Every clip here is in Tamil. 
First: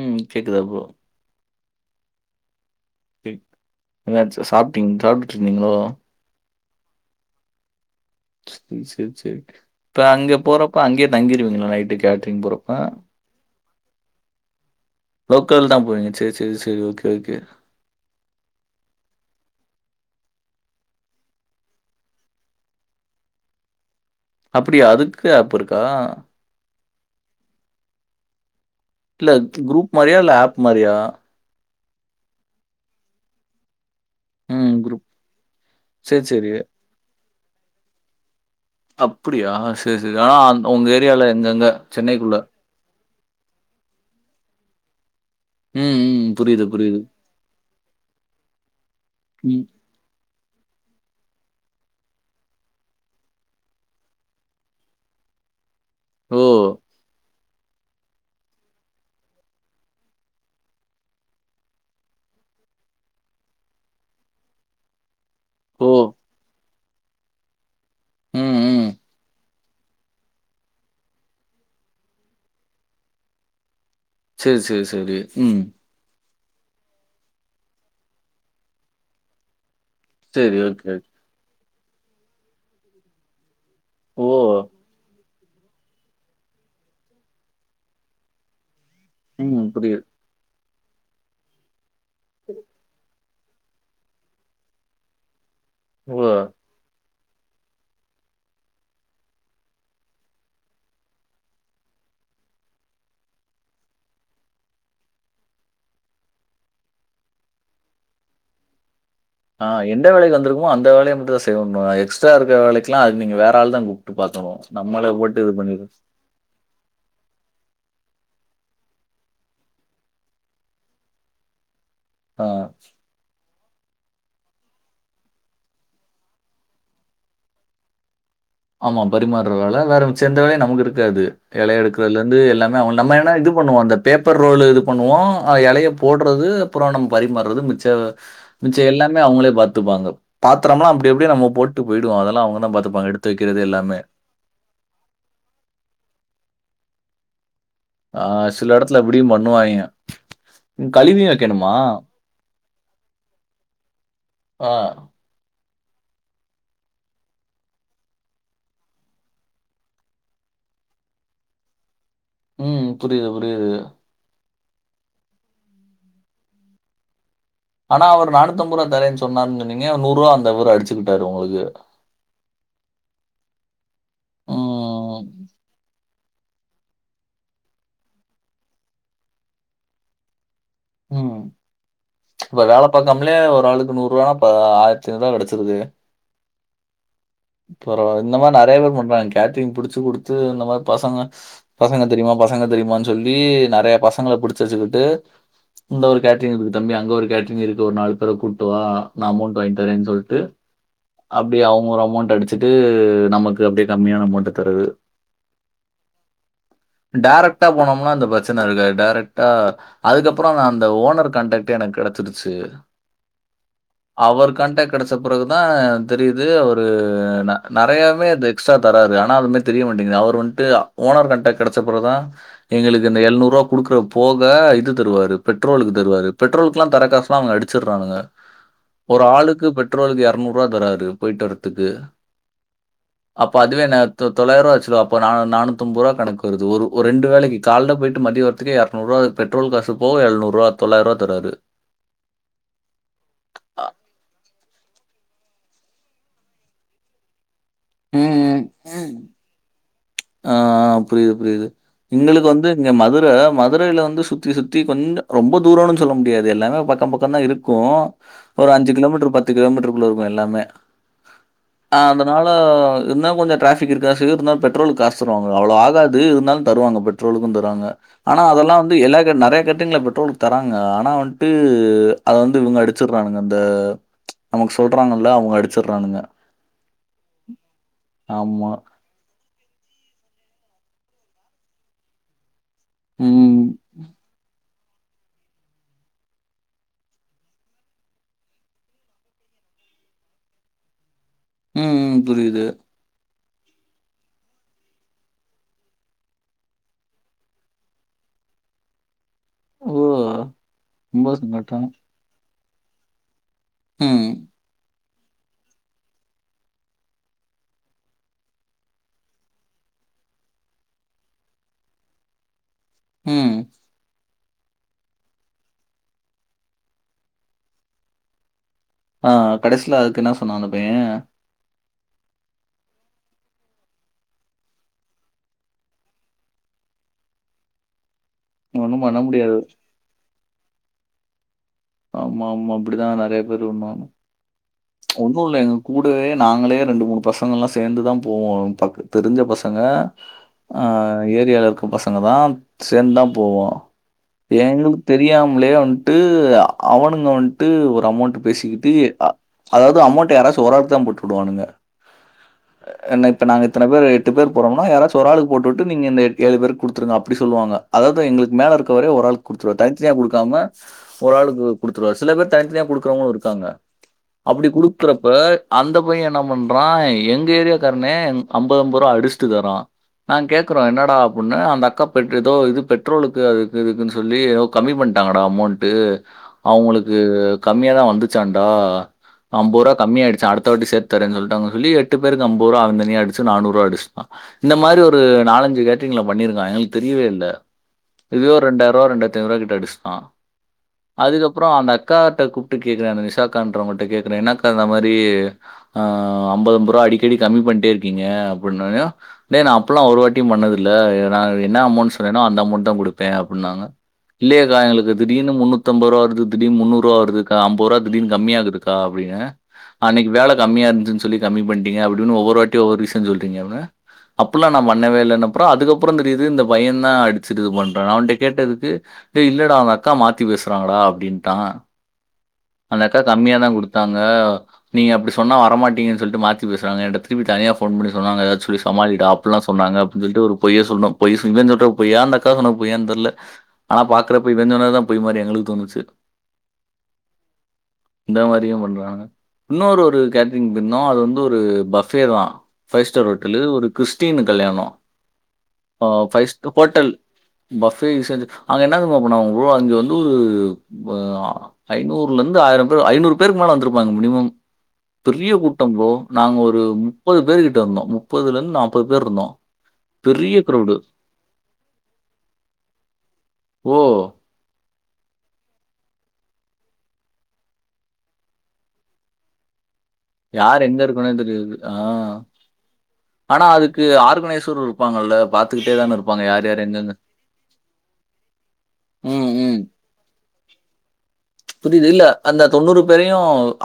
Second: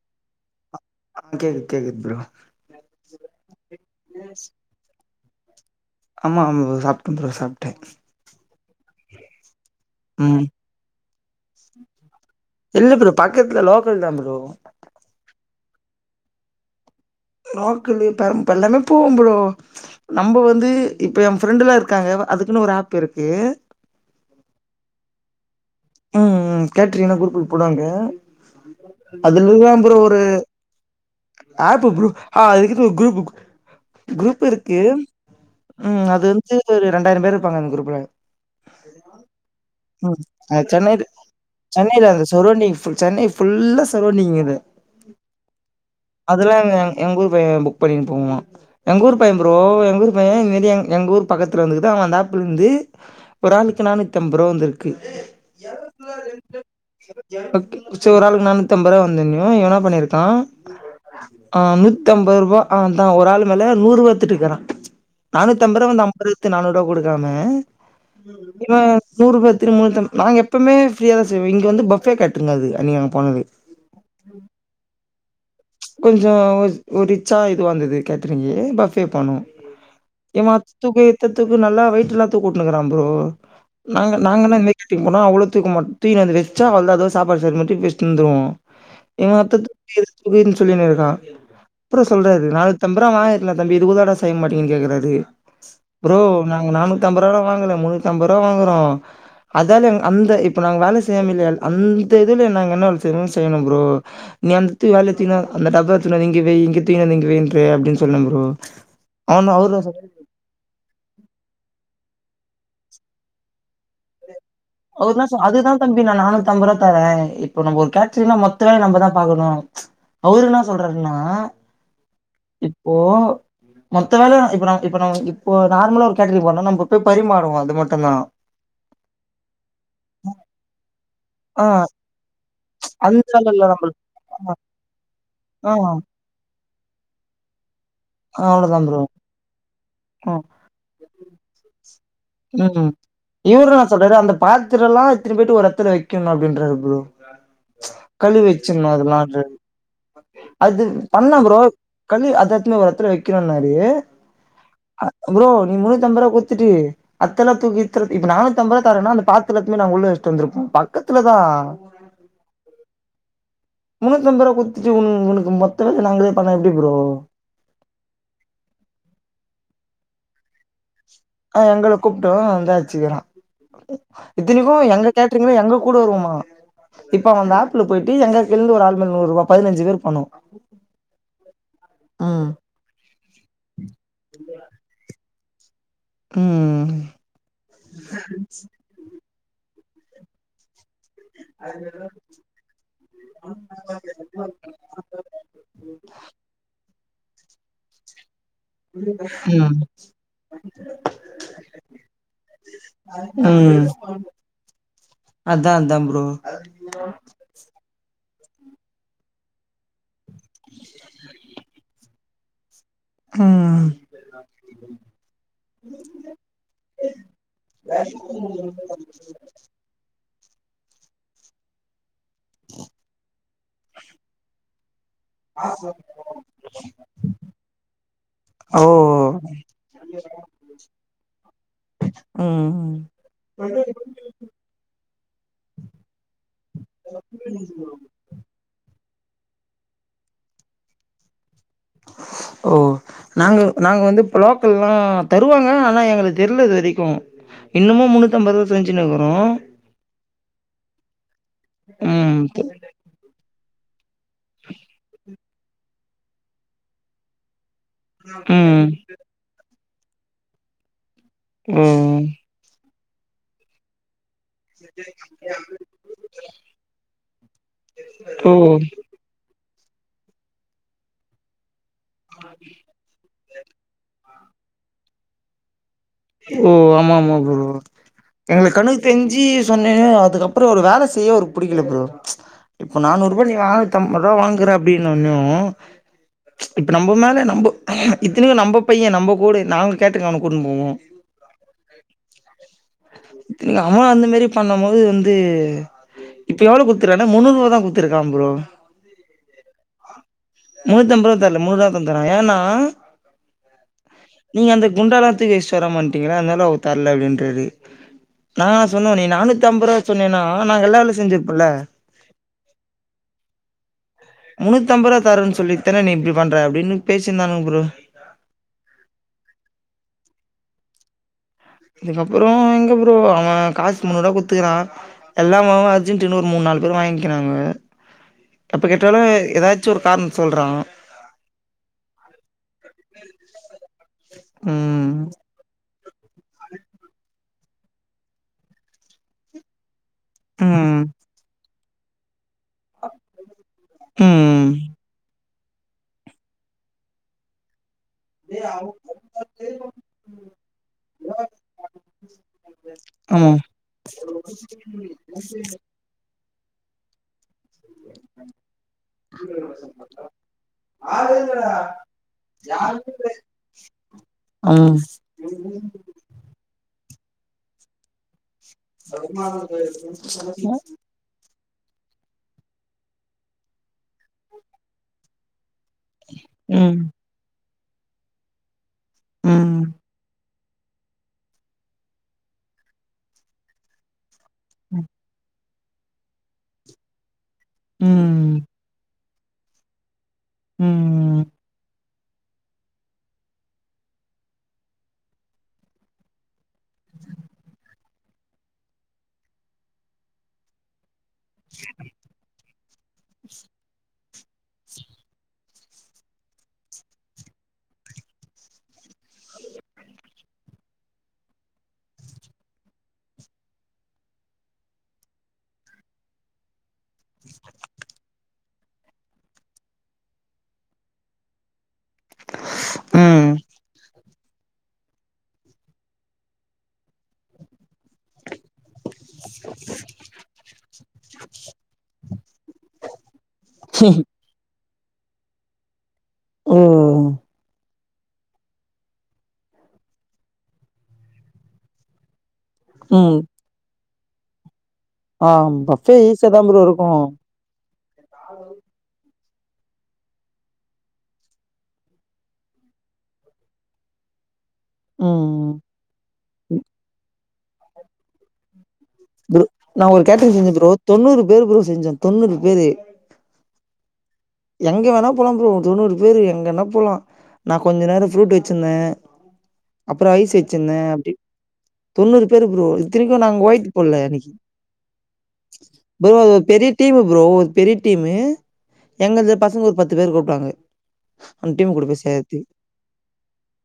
ம். கேக்குதா ப்ரோ? ஆ கேக்குது கேக்குது ப்ரோ கேக் என்னாச்சு சாப்ட்டிங் சாப்ட்ருந்திங்ளோ ஆமா ப்ரோ சாப்டம் ப்ரோ சாப்டே செரி செரி செரி இப்ப அங்க ம் போறப்ப அங்கியே தங்கிருவீங்களா நைட்டு கேட்ரிங் போறப்ப பக்கத்ல லோக்கல் தா ப்ரோ லோக்கல் தா போவீங்க செரி செரி செரி ஓகே ஓகே லோக்கலு பெரம் இப்ப எல்லாமே போவே ப்ரோ நம்ப வந்து இப்போ எ ஃப்ரெண்ட்டெல்லா இருக்காங்க அதுக்குனு ஒரு ஆப் இருக்கு அப்டியா அதுக்கு ஆப் இருக்கா ம் ம் கேட்ரிங் என்னா குரூப்புன் போடுவாங்க இல்ல அதுலதாம் குரூப் ப்ரோ மாரியா? ஒரு இல்ல ஆப் மாரியா? ஆப்பு ப்ரோ ஆ அதுக்குனு ஒரு குரூப்புக் குரூப் ம். இருக்கு குரூப். ம் அது சரி, சரி. வந்து ரெண்டாயிரம் பேர் இருப்பாங்க அந்த குரூப்ல அப்புடியா சேரி சேரி ம் ஆனா அந் உங்க ஏரியால எங்கெங்க சென்னைகுள்ள நீ ஃபுல் சென்னை ஃபுல்லா சரோண்டிங்கிது ம், ம். அதெல்லா புரியுது, எங்க புரியுது. எங்கூர் பைய புக் பண்ணின் போவா எங்கூரு பைய ப்ரோ ம். எங்கூரு மையே இந்மேரி எங் எங்கூர் பக்கத்துல வந்துக்குது அவ அந்த ஆப்லந்து ஒரு ஆளுக்கு நானூத்தம்பருவா வந்துருக்கு ஓ ஓக் சே ஒரு ஆளுக்கு நானூத்தம்பருவா வந்தோன்யூ இவ என்னா பண்ணிருக்கா ஆ நூத்தம்போருபா ஆ அதா ஒரு ஆள் மேல நூறுவா எத்துட்டுகுறா ஓ! நானூத்தம்பருவா வந்து அம்பருவா எத்து நானூறுவா குடுக்காம ம், இவ ம். நூறு பேத்துகு முன்னுத்தம்ப நாங்க எப்பமே ஃப்ரீயாதா செய்வோ இங்க வந்து பஃபே கேட்ரிங் அது அன்னிக்கி அங்க போனது சேர் சேர் செரி ம் கொஞ்சோ ஒரு ஒரு ரிச்சா இதுவா இந்தது கேத்ரிங்கி பஃபே போனோ சரி. எமாத் ஓகே, தூக்கு ஓகே. இத்த தூக்கு நல்லா வெயிட்டுலா தூக்க வுட்னு இகறா ப்ரோ நாங்க ஓ! நாங்கனா இந்த மேரி கேட்ரிங் போன அவ்ளோ‌ தூக்க மாட் தூக்கினு வந்து வச்சா அவ்ளதா அது சாப்பாடு சர் மட்டு தூக்கி வச்ட்டு இந்துருவோ [unintelligible] ம். புரியுது. துல்லினிருக்கா அப்றோ சொல்றாரு நானூத்தம்பரா வாங்க ட்லதம்பி இது கூதவாடா செய்ய மாட்டீங்கின் கேக்கறாரு ப்ரோ ஓ! நா அவுங்க நானூத்தம்பூறா கூட வாங்கல முன்னூத்தம்பூறா வாங்குரோ அதால அந்த இப்ப நாங்க வேல செய்யாமில்ல ‌அந்த இதுல நாங்க என்னா வேல செய்ணு செய்ணு ப்ரோ [unintelligible] அந்த டப்பா எத்துணு வந்து இங்க வை இங்க தூக்கிணு வந்து இங்க வை இங்க வெய்யின்றே அப்டின் சொன்ன ப்ரோ அவனு ஆ அவரு என்ட வேலைக் வந்துருக்கு ஓ அந்த வேலய மட்டு தா செய்வேனோ எக்ஸ்ட்ரா இருக்க வேலைக்கெல்லா அதுக்கு நீங்க வேற ஆள் தா கூப்ட்டு பாக்கணு அவர்னா‌ சொ அதுதா தம்பி நா நானுத் தம்பரு தாரே இப்போ நம் ஒர் கேட்ரிங்னா மொத்த வேல நம்பதா பாக்கணு அவுரு என்னா சொல்றாருன்னா ஆ இப்போ மொத்த வேலயு இப்ப நவ் இப்ப நவ் இப்போ நார்மலா ஒரு கேட்ரிங் போறோனா நம்ப போய் பரிமாறுவோ அது மட்டு தா ஆமா பரிமாற வேல வேற மிச்ச எந்த வேலயு நமக்கு இருக்காது ஆ இலைய எடுக்கறதுல இருந்து எல்லாமே அவ நம்ம அந்த என்ன இது வேல இல்ல பண்ணுவோ அந்த நம்மளுக்கு பேப்பர் ரோல் இது பண்ணுவோ அ ஆ எலைய போட் புரது அப்ரோ நம் பரிமாறுது மிச்ச மிச்ச அவ்ளோதா ப்ரோ எல்லாமே அவுங்களே பாத்துப்பாங்க ஆ பத்ரம்லா அப்டி இப்டி நம்ம போட்டு போய்டுவோ அதெல்லா அவங்கதா பாத்துப்பாங்க எடு இவருனா சொல்றாரு அந்த பாத்திரோலா எத்துட்டு போய்ட்டு ஒர் எத்துல வெக்கணு அப்படின்றாரு ப்ரோ ஆ கழு சில வச்சிட்ணோ இடத்துல இப்படியும் அதெலாண்று பண்ணுவாய்ங்க. அது ம் கழுவியும் பண்லா ப்ரோ வைக்கணுமா? கள்ளு அது எட்துனு ஒரு அத்துல வெக்கணோன்னாரு ஆ அ உ ப்ரோ நீ முன்னூத் அம்பது ரூபா குத்துட்டு அத்தல தூக் இத்துல இப்ப நாநூத்தி அம்பது ரூபா தரணா அந்த பாத்தரத்திலே நா உள்ள வச்ட்டு வந்துருப்போ பக்கத்துல தா [unintelligible] உம் புரிது புரிது முன்னூத் அம்பது ரூபா குத்துட்டு உன் உனக்கு மொத்த வேலய நாங்களே பண்ணா எப்டி ப்ரோ ஆனா அவரு நானூத் அம்பது ரூபா தரேன்னு சொன்னார்னு சொன்னிங்க நூருவா அந்த அவர் அடிச் ஆ எங்கள கூப்ட்டோ அந்து அச்சிக்கிறா இத்தினிக்கூ எங்க ம், தேட்ருமே எங்க கூட வருவோமா இப்ப அவ வந்து ஆப்க்குல போயிட்டு எங்கள் எழ்ந்து ஒரு ஆள்மேல் நூறுபா பதினஞ்சி பேர் போணோ உம் ம் வேல பாக்காம்லே ஒரு ஆளுக்கு நூறுவானா பா ஆயிரத்திஐனூருபா கெடச்சிருது உம் பரவா இந்த மாரி நறைய பேரு பண்றாங் கேட்ரிங் புடிச்சிக் குடுத்து இந்த மாரி பசங்க ஸ் பசங்க தெரியுமா பசங்க தெரியுமான் ஜொல்லி நெறைய பசங்கள புடுச்சுவச்சுக்குட்டு இந்த ஒரு கேட்ரிங் இருக்கு தம்பி அங்க ஒரு கேட்ரிங் இருக்கு ஒரு நால் பேர கூட் துவா நா அமௌன்ட் ம் வாய்ன்ட் வரேன் சொல்ட்டு அப்டியே அவங்க ஒரு அமௌன்ட் அடிச்சிட்டு நமக்கு அப்டே ம் கம்மியான அமௌண்ட்ட தரது அதா அதா ப்ரோ டைரெக்டா போனோம்னா இந்த ப்ரச்சன இருக்காது டைரக்டா அதுக்கப்பறோ நா அந்த ஓனர் கான்டாக்ட்டே எனக் கெடச்சிடுச்சு ம் அவர் காண்டக் கெடச்ச பிறகுதா அ தெரியுது அவரு உ அ நறையாவே அது எக்ஸ்ட்ரா தராரு ஆனா அதுமேத் தெரிய மாட்டேங்குது அவர் வன்ட்டுஆ ஓனர் கன்ட்ட கெடச்சப்றோதா எங்களுக்கு இந்த எழ்நூரூபா குடுக்ற போக இது தருவாரு பெட்ரோலுக்கு தருவாரு பெ்ரோல்க்லா தர காஸ்லா அவங்க அடிச்சிட்றானுங்க ஓ ஒரு ஆளுக்கு பெட்ரோலுக்கு யர்நூருபா தராரு போய்ட்டு வரத்துக் உம் ம் அப்ப அதுவே நேத்து தொள்ளாயிருவா வச்சுதோ அப்ப நானு நானூத் அம்பத் ருபா கணக் வருது ஒரு ஒ ரெண்டு வேளைக்கி கால்ல போய் ன்ட்டு மதியோ வரத்துக்கே யர்நூறுவா பெட்ரோல் காசு போக எழ்நூறுபா தொள்ளாய் ரூபா தராரு ஓ நாங்கவ் அ நாங்க வந்து பலோக்கல்லா தருவாங்க ஆனா எங்களுக்கு தெருலது வரைக்கு இன்னமு முன்னூத்தி அம்பத் ம், ரூபா செஞ்சின் ம். இருக்குறோ ஆ புரியுது புரியுது ம் எங்களுக்கு து வந்து இங்க மதுர மதுரையில இந்து சுத்தி சுத்தி கொஞ்ச ரொம்ப தூரோனு சொல்ல முடியாது எல்லாமே பக்க பக்கன் தா இருக்கு ஒரு ம் அஞ்சி கிலோமீட்டர் பத்து கிலோமீட்டருக்குள்ள இருக்கோ எல்லாமே ஓ ஆந்த னால இருந்தா கொஞ்சோ டிராபிக் இருக்கதாசெய்யு இருந்தாலோ பெட்ரோலுக் காசு சொல்வாங்க அவ்ளோ ஆகாது இருந்தாலு தருவாங்க பெட்ரோலுக்கு தருவாங்க ஆனா ஓ அதெல்லா வந்து எல்லா கட் நெறைய கட்டங்கள பெட்ரோல் தராங்க ஆனா வந்துட்டு அத வந்து இவங்க அடிச்சு றாங்க அந்த நமக்கு சொல்றாங்கல்ல அவுங்க அடிச்சுறானுங்க ஓ ஆமா ஆமா ப்ரோ ஆமா. எங்களுக் கண்ணுக் செஞ்சு சொன்னேனு அதுக்கப்றோ அவரு வேல செய்ய அவருக்கு புடிக்கல ப்ரோ இப்ப நானூறு ரூபாய் ம். நீ வாங் தம்பருவா வாங்றே அப்டின்னுன்னூ இப்ப நம்ம மேல நம்ப இத்தனைக்கு நம்ம பைய நம்ம கூடு நாங்க கேட்டிர்ங் அவன கூட்டுன்னு போவோ ம் ம் புரியுது நம்ம அந்த மாரி பண்ணும் போது வந்து இப்ப எவ்ளோ குத்துருக்கானா முன்னூ ரூபா குத்துருக்கா ப்ரோ ஓ! ரொம்ப முன்னூத்தம்பதுரூவா தர்ல முன்னூறுவ சங்கட்டம். தந்தனா ஏனா ம். நீங்க அந்த குண்டால தூக்கி வச்சுட்டு வரமா மாட்டீங்களா அதனால அவ தர்ல அப்டின்டாரு நா சொன்னுவே நீ நானூத்தம் ரூவா சொன்னேன்னா நாங்கல்லா வேல செஞ்சிருப்பல ம் முன்னூத்தம்ருவ தரேனு சொல்லி தானே நீ இப்டி பண்ற அப்டினு பேசிந்தாங்க ப்ரோ ஆ கடைசியில அதுக்கு என்ன சொன்னா அந்த பைய இதுக்கப்றோ எங்க ப்ரோ அவ காசு முண்ணுறுவா குத்துக்றா எல்லாமும் அர்ஜென்டன்னு ஒரு மூணு நாலு பேரு வாங்கிக்கினாங்க எப்ப ஒண்ணும் பண்ண கேட்டாலு முடியாது. ஏதாச்சு ஒரு காரணம் சொல்றா ஆமா ஆமா அப்டிதா நெறைய பேரு பண்ணாங்க ம் ஒண்ணு இல்ல எங்க கூடவே நாங்களே ரெண்டு மூணு பசங்க எல்லா சேந்து தா போவோ பக் தெரிஞ்ச பசங்க ஆ ம் ஏரியால இருக்க பசங்க தா சேந்து தா போவோ ம் எங்களுக் தெரியாமலே வன்ட்டு அவனுங்க வன்ட்டு ஒரு அமௌண்ட் பேசிக்கிட்டு அதாவது அமௌண்ட் யாராச்சு ஒரு ஆளுக்கு தா போட்டு விடுவானுங்க என்ன இப்ப ஆமா நாங்க இத்தன பேரு எட்டு பேர் போறோம்னா யாராச்சு ஒரு ஆளுக்கு போட்டுவிட்டு நீங்க இந்த எட் ஏழு பேர்க்கு குடுத்துருங்க அப்டி சொல்லுவாங்க அதாவது எங்ளுக்கு மேலருக்ரவரே ஒரு ஆளுக்கு கொடுத்துருவர் தனித்தனியா குடுக்காம ஒரு ஆளுக்கு குடுத்துருவார் சில பேர் தனித்தனியா குடுக்குறவங்களு இருக்காங்க அப்டி ஆமா குடுக்குறப்ப அந்த பைய என்ன பண்றா எங்க ஏரியா கார்னே அம்பது அம்பது ரூபா அடிச்சுட்டு தரா நாங் கேக்குறோ என்னடா அப்புன்னு அந்த அக்கா பெட் ஏதோ இது பெட்ரோலுக்கு அதுக்கு இதுக்குன்னு சொல்லி ஏதோ கம்மி பண்ணிட்டாங்கடா அமௌண்டு ம் அவுங்களுக்கு கம்மியா தா வந்துச்சாண்டா அம்பது ரூபா ம் கம்மிய ஆயிடுச்சா அடுத் த வாட்டி சேத்து தரனு சொல்லிட்டாங்கனு சொல்லி எட்டு பேருக்கு அம்பது ரூவா அவ தனியா அடிச்சு நானூரூவா அச் இந்த மாரி ஒரு நாலஞ்சு கேட்டரிங்லா பண்ணியிருக்க எங்களுக்கு தெரியவே இல்ல இதுவே ம் ரெண்டாயிரூபா ரெண்டாயிரத்தைனுரரூவாட்ட அடிச்சுட்டா ம் அதுக்கப்றோ அந்த அக்காட்ட கூப்பிட்டு கேக்குரானுக நிஷாக்கான்றவங்க கிட்ட கேக்றே என்னக்க இந்த மாரி ஆ அம்பது அம்பரூவா அடிக்கடி கம்மி பண்ணிட்டே இருக்கீங்க அப்டினோன்னையு டேய் அப்டில்லா ஒரு வாட்டியு பண்ணதில்ல நா என்ன அமௌண்ட் சொன்னேனோ அந்த அமௌண்ட் தா குடுப்பே அப்புன்னாங்க இல்லேயேக்கா எங்களுக்கு திடீனு முன்னூத் தம்பதுரூவா வருது திடீர்னு முன்னூறுரூவா வருதுக்கா அம்பது ரூபா திடீனு கம்மியாகுதுக்கா அப்டின்னே அன்னைக்கி வேல கம்மியா இருந்துச்சின்னு சொல்லி கம்மி பண்ணிட்டிங்க அப்டின்னு ஒவ்வொரு வாட்டி ஒவ்வொரு ரீசன் சொல்றீங்க அப்டின்னு அப்புலா நா பண்ணவே இல்லான்னு அப்றோ அதுக்கு அப்றோ தெரியுது இந்த பைய தா வைச்சிட்டு இது பண்றனு அவன்ட்ட கேட்டதுக்கு ஏ இல்லடா அவுங்க அக்கா மாத்தி பேசுறாங்கடா அப்டின்ட்டா அந்த அக்கா கம்மியா தா குடுத்தாங்க ஆ நீங்க அப்டி சொன்னா வரமாட்டீங்கன்னு சொல்லிட்டு மாத்தி பேசுறாங்க இடத்து திருப்பி தானியா ஃபோன் பண்ணி சொன்னாங்க ஏதாச்சு சொல்லி சமாளிடா அப்பெல்லா சொன்னங்க அப்டின்னு சொல்லிட்டு ஒருபொய் சொன்னோ பொய் இவன் சொல்ற பொய்யா அந்த அக்கா சொன்ன பொய்யானு தெர்ல ஆனா ம் பாக்றப்பா போய் இவ சொன்னது தா பொய் மாரி எங்களுக்கு தோணுச்சு ம் இந்த மாரியு பண்றாங்க இன்னொரு ஒரு கேட்டரிங் போயிருந்தோ அது வந்து ஒரு பஃபே தா பைவ் ஸ்டார் ம் ஹோட்டலு ஒரு கிறிஸ்டின் கல்யாணோ ஆ பஃபே ஈசியாதா ப்ரோ இருக்கு பஃபே ஈசியா இருந்துது அங்க என்னா தெரிமா பண்ணாங்க ப்ரோ அங்க வந்து ஒரு இது ஆ ஐநூறுலந்து ஆயிரம் பேர் ஐநூறு பேருக்கு மேல வந்துருப்பாங்க மினிமம் பெரிய ம் கூட்டம் ப்ரோ நாங்க ஒரு முப்பது பேரு கிட்ட இருந்தோ முப்பதுல இருந்து நாப் ப்ரோ நா ஒரு கேட்டரிங் செஞ்சே ப்ரோ தொண்ணூறு பேரு ப்ரோ செஞ்சே தொண்ணூறு பேரு ஓ எங்க வேணா போலாம் ப்ரோ தொண்ணூறு பேர் எங்கனா போலா நா கொஞ்சநேரம் ஃப்ரூட் வச்சிருந்தே அப்பறோ ஐஸ் யார் வச்சிருந்தே எங்க அப்டி இருக்கோன்னே தெரியாது. ஆ. தொண்ணூறு பேரு ப்ரோ இத்தனைக்கு நாங்க ஆனா ஒயிட் அதுக்கு போட்ல அன்னைக்கி ஆர்கனைசரும் இருப்பாங்கல்ல. பாத்துக்கிட்டே தான ப்ரோ இருப்பாங்க. அது ஒரு யார், யார் பெரிய எங்கெங்க டீம்மு ப்ரோ ஒரு பெரிய டீம்மு ம், எங்கள்து ம். பசங்க ஒரு பத்து பேரு கூப்ட்டாங்க அந்த டீம் கூட புரிது போய் இல்ல சேத்து அந்த தொண்ணூறு பேரையு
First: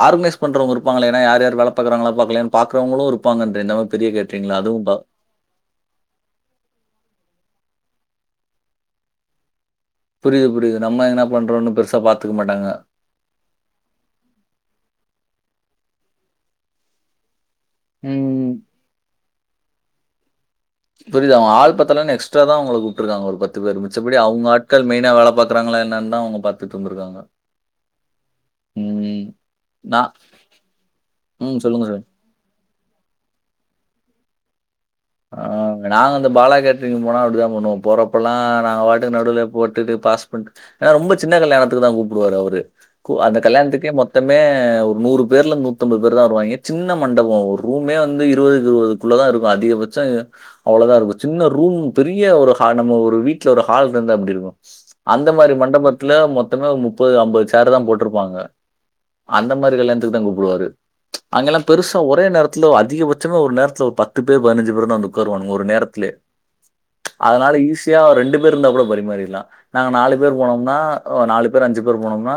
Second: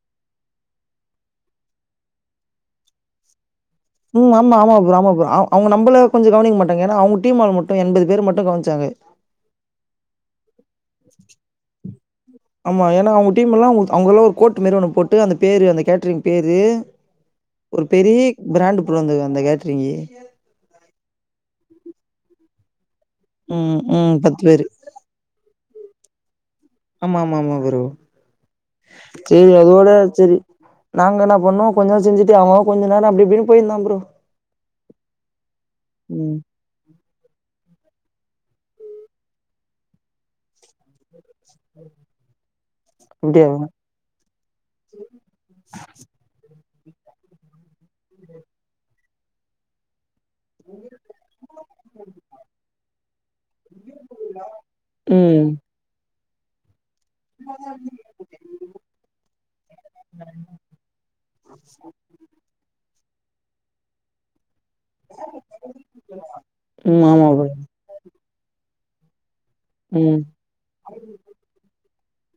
ஆர்கனைஸ் பண்றவங்க இருப்பாங்களே ஏன்ன யார்யார் வேல பாக்றாங்களா பாக்கலையான்னு பாக்குறவங்களு இருப்பாங்க இந்த பெரிய ம் ஆமா கேட்டரிங்ல ஆமா அதுவும் ப்ரோ பா ஆமா ப்ரோ ஆமா அவங்க நம்பள கொஞ்சோ கவனிக்க மாட்டாங்க ஏன்னா அவங்க டீம் ஆளுங்க மட்டு எண்பது பேர் மட்டு கவனிச்சாங்க புரிது புரிது நம்ப ஏதான பண்றோன்னு பெருச பாத் ஆமா ஏன்னா அவங்க டீம் எல்லா அவங்களுக்ல்லா ஒரு கோட்டு மேரி ஒண்ணு போட்டு அந்த பேரு அந்த கேட்டரிங் பேரு ஒரு பெரிய ம். பிராண்ட் ப்ரோ அந்த அந்த கேட்டரிங்கு புரிது அவங்க ஆள் பத்தலன்னு எக்ஸ்ட்ரா தா உங்கள கூப்ட்டுருக்காங்க ஒரு பத்து ம், பேர் ம். மிச்சப்படி அவுங்க பேரு. ஆட்கள் மெயினா வேல பாக்கறாங்களா என்னனுதா அவங்க பாத் ஆமா ஆமா ஆமா ப்ரோ ம். சேரி அதோட நான் சேரி நாங்க என்ன ம். பண்ணோ சொல்லுங்க, கொஞ்ச சொல்லுங்க. நேரம் செஞ்சிட் டு அவங்க அவங்க கொஞ்சநேரம் அப்டி இப்டின்னு போயிருந்தோ ப்ரோ ஆ நாங்க அந்த ம். பாலாகேட் டரிங் போனா அப்டிதா பண்ணுவோ போறப்ப எல்லா நாங்க பாட்டுக்கு நடுவுல போட்டுட்டு பாஸ் பண்ட்டு ஏன்னா ரொம்ப சின்ன கல்யாணத்துக்கு தா கூப்புடுவாரு அவரு கூ அந்த அப்டியா? கல்யாணத்துக்கே மொத் த்தமே ஒரு நூறு பேர் இல்ல நூத்தம்பது பேர் தா வருவாங்க சின்ன மண்டபம் ஒரு ரூமே வந்து இருவதுக்கு இருவது க்குள்ள தா இருக்கு அதிகபட்சம் அவ்வளதா இருக்கு சின்ன ரூம் பெரிய ஒரு ஹா நம்ம ஒரு வீட் ட்ல ஒரு ஹால் இருந்த எப்டி இருக்கு அந்த ம், மாரி மண்டபத் துல மொத்தமே ஒரு முப்பது ஐம்பது சேர் தா போட்ருப்பாங்க அந்த மாரி கல்யாணத்துக்கு தா கூப்டுவாரு அங்கல்லா பெருசா ஒரே நேரத்துல அதிகபட்சமே ஒரு நேரத்துல ஒரு பத்து பேர் பதினஞ்சி பேரு தா வந்து உக்காருவானுங்க ஒரு நேரத்துலே ம். ஆமா ப்ரோ. அதனால ஈஸியா ரெண்டு பேர் இருந்தா கூட பரிமாறிடலா நாங்க நாலு ம், பேர் போனோம்னா அ நாலு பேர் அஞ்சு பேர் போனோம்னா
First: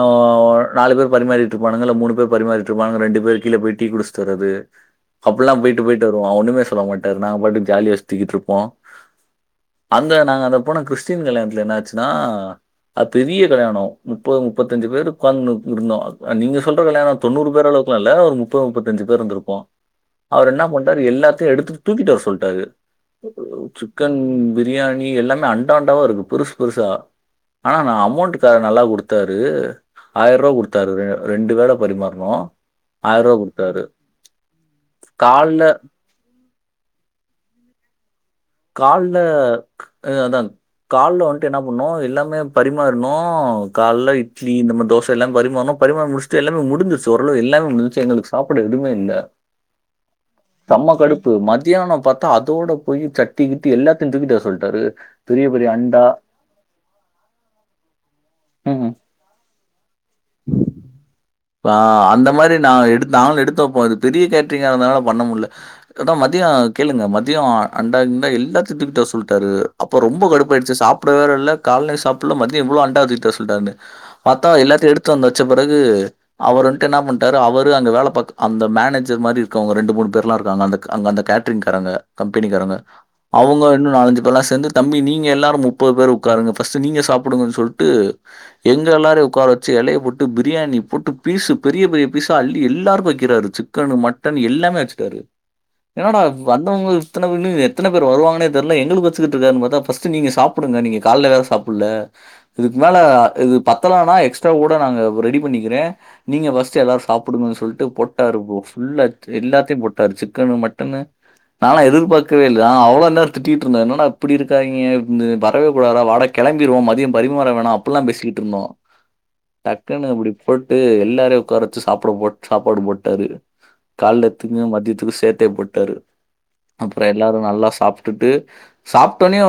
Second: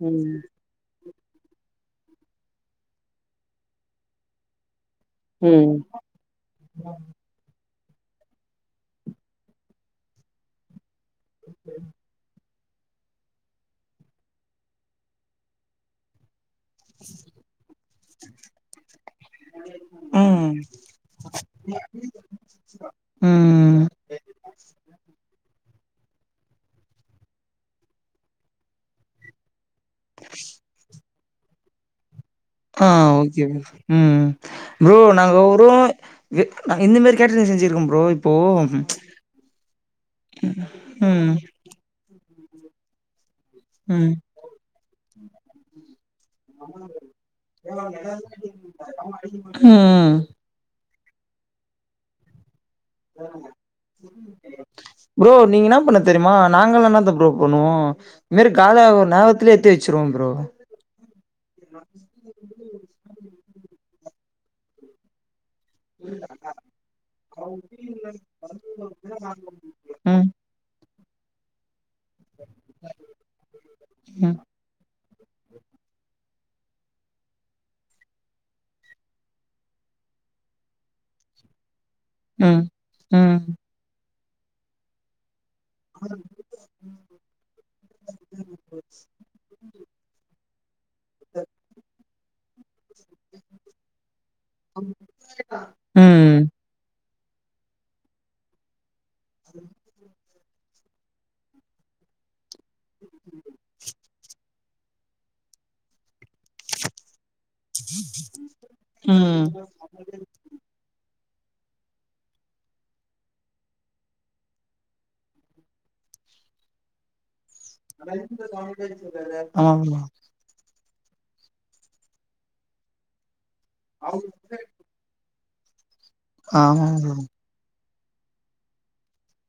ம், நாலு பேர் பரிமாறிட்டு இருப்பானுங்க இல்ல மூணு பேரு பரிமாறிட்டு இருப்பானுங்க ரெண்டு பேர் கீழ போய் டீ குடிச்சிட்டு வர்றது அப்டில்லா ம். போயிட்டு போயிட்டு வருவோ ஒண்ணுமே சொல்ல மாட்டாரு. நாங்க பாட்டுக்கு ஜாலியா சுத்திகிட்டு இருப்போ அந்த நாங்க அந்த போனா கிறிஸ் டின் கல்யாணத்துல என்ன ஆச்சின்னா அது பெரிய கல்யாணோ முப்பது முப்பத்தஞ்சி பேர் உக்காந்துனு இருந்தோ அது அ நீங்க சொல்ற கல்யாணம் தொண்ணூறு பேரு அளவுக்குலா இல்ல ஒரு முப்பது முப்பத்திஞ்சி பேர் இருந்துருப்போ அவரு ம், என்னா பண்ட்டாரு எல்லாத்தையு எடுத்துட்டு தூக்கிட்டு வர சொல்லிட்டாரு ஒ சி ம். க்கன் பிரியாணி எல்லாமே அண்டா அண்டாவா இருக்கு பெருசு பெருசா ஆனா நா அமௌண்ட்டு க நல்லா குடுத்தாரு ஆயிரரூவா குடுத்தாரு ரெண்டு வேள பரிமாறுணோ ஆ ஓகே ப்ரோ ம் ப்ரோ நாங்க காலைல ஒரு வேள வெ நா இந்த மாதரி கேட்டரிங் செஞ்சிருக்கம் ப்ரோ இப்போ. கால்ல க் அதா கால்ல ம், வந்ட்டு என்னாப் பண்ணோ எல்லாமே பரிமாறுனோ காலல ம், இட்லி இந்த மாரி தோச எல்லா பரிமாறுனோ பரிமாறி முடிச் மித்த எல்லாமே முடிஞ்சிருச்சி ஓரளவு எல்லாமே முடிஞ்சிச்சி எங்களுக்கு சாப்ட எதுமே இல்ல ம் ம் செம கடுப்பு மதியானம் பாத்தா அதோட போய் சட்டி கிட்டி எல்லாத்தையும் தூக்கிட்டு வர சொல்லிட்டாரு ப்ரோ பெரிய நீங்க பெரிய என்ன பண்ணு அண்டா தெரிமா நாங்கல்லா என்னத்த ப்ரோ பண்ணுவோ இதுமேரி ம் காலியாவுர நேரத்திலே எடுத்து வச்சுருவோ ப்ரோ அ அந்த மாரி நா எடுத் நாங்களு எடுத்து வைப்போ அது பெரிய கேட்டரிங்கா இருந்தனால பண்ண முடில அதான் மதியம் கேளுங்க மதியோம் அண்டா குண்டா எல்லாத்தையும் தூக்கிட்டு வர சொல்ட்டாரு அப்ப ரொம்ப ம் கடுப் போயிடுச்சி சாப்பிட வேற இல்ல கால்லயும் சாப்பல்ல மதியம் இவ்ளோ அண்டா தூக்கி வர சொல்ட்டாருன்னு ம் பாத்தா எல்லாத்தையும் எடுத்து வச்ச பிறகு அவர் வந்ட்டு என்ன பண்டாறு அவரு அங்க வேலை பாக் அந்த மேனேஜர் மாரி இருக்கவங்க ரெண்டு மூணு பேர்லா இருக்காங்க அந்த க் அங்க அந்த கே கேட்ரிங்காரங்க ம் கம்பெணிக்காரங்க ம் அவுங்க இன்னு நாலஞ்சு பேர்லா சேர்ந்து தம்பி நீங்க எல்லாரு முப் முப்பது பேர் உக்காருங்க ப்ஸ்டு நீங்க சாப்புடுங்கன் சொல்ட்டு எங்க எல்லாரயு உக்கார எலைய போட்டு பிரியாணி போட்டு பீஸ்ஸு பெரிய பெரிய பீஸ்ஸா அள்ளி எல்லாருக்கு வைக் வக்கிறாரு சிக்கனு மட்டனு எல்லாமே வெச்சுட்டாரு என்னடா ம் வந் மத்தவங்க எத்தன பேருனு எத்தன பேர் வருவாங்கன்னே தெரியல எங்களுக்கு வெச்சுகிட்ருக்கார்ன்னு பாத்தா ப் ஃபர்ஸ்ட் நீங்க சாப்டுங்க நீங்க காலேல வேற சாப்புட்ல இதுக்கு மேல இது பத்தலனா எக்ஸ கூட நாங்க ரெடி பண்ணிக்கிறே நீங்க ஃபஸ்ட் ச்சு எல்லாரு சாப்புடுங்க சொல்ட்டு போட்டாரு ப்ரோ புள்ள ம் எல்லாத்தயு போட்டாரு சிக்கனு மட்டனு நாலா எதிர் பாக்கவே இல்ல அவ்வளோ நேரோ திட்டிட்டு இருந்தே என்னடா இப்படி இருக்காங்க வரவே கூடாதுடா வாடக் கிளம்பிறுவோ மதியம் பரிமாற வேணா அப்டிலா பேசிட்டு இருந்தோ ஆமா ப்ரோ அப்டி போட்டு எல்லாரையு உக்கார வெச்சு சாப்ட போட் சாப்பாடு போட்டாரு காலலத்துக்கு மதியத்துக்கு சேத்தே போட்டாரு ஆமா அப்ரோ ப்ரோ எல்லாரு நல்லா சாப் ப்டுட்டு சாப்ட்டோனியு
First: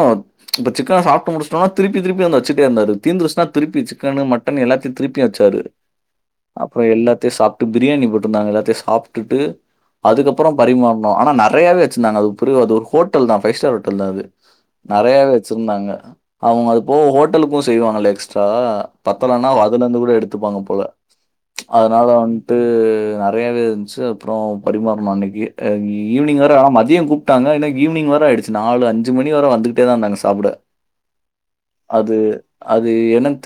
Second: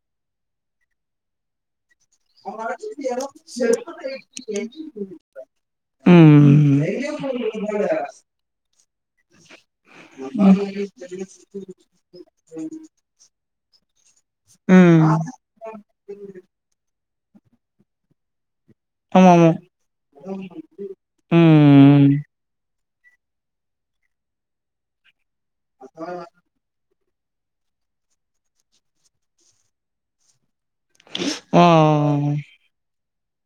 இப்ப சிக்கன சாப்டு முடிச்ஸ் னா திருப்பி திருப்பி வந்து வச்சுட்டே இருந்தாரு தீந்துருச்சுன்னா திருப்பி சிக்கனு மட்டனு எல்லாத்தையு திருப்பியு வெச்சாரு அப்ரோ ம் எல்லாத்தையு சாப்ட்டு பிரியாணி போட்ருந்தாங்க எல்லாத்தையு சாப்டுட்டு அதுக்கப்புரோ பரிமாறுனோ ஆனா நெறையாவே வெச்சிருந்தாங்க அது பெரிய அது ஒரு ஹோட்டல் தா ஃபைவ் ஸ்டார் ஹோட்டல் தா அது ம் நெறையாவே ஆமா வெச்சுருந்தாங்க அவங்க அதுபோக ஹோட்டலுக்கு செய்வாங்கல்ல எக்ஸ்ட்ரா ஆமா பத்தலன்னா வ அதுலருந்து கூட எடுத்துப்பாங்க போல ம் அதனால ம் வந்த் ட்டு நெறையவே இருந்துச்சு அப்ரோ பரிமாறுனோ அன்னைக்கு ஈவினிங் வேறு ஆ மதியோ கூப்ட் ட்டாங்க எனக் ஈவினிங் வர ஆய்டுச்சு நாலு அஞ்சுமணி வர வந்துகுட்டேதா இருந்தாங்க சாப்பட அது ஆ அது என்னன்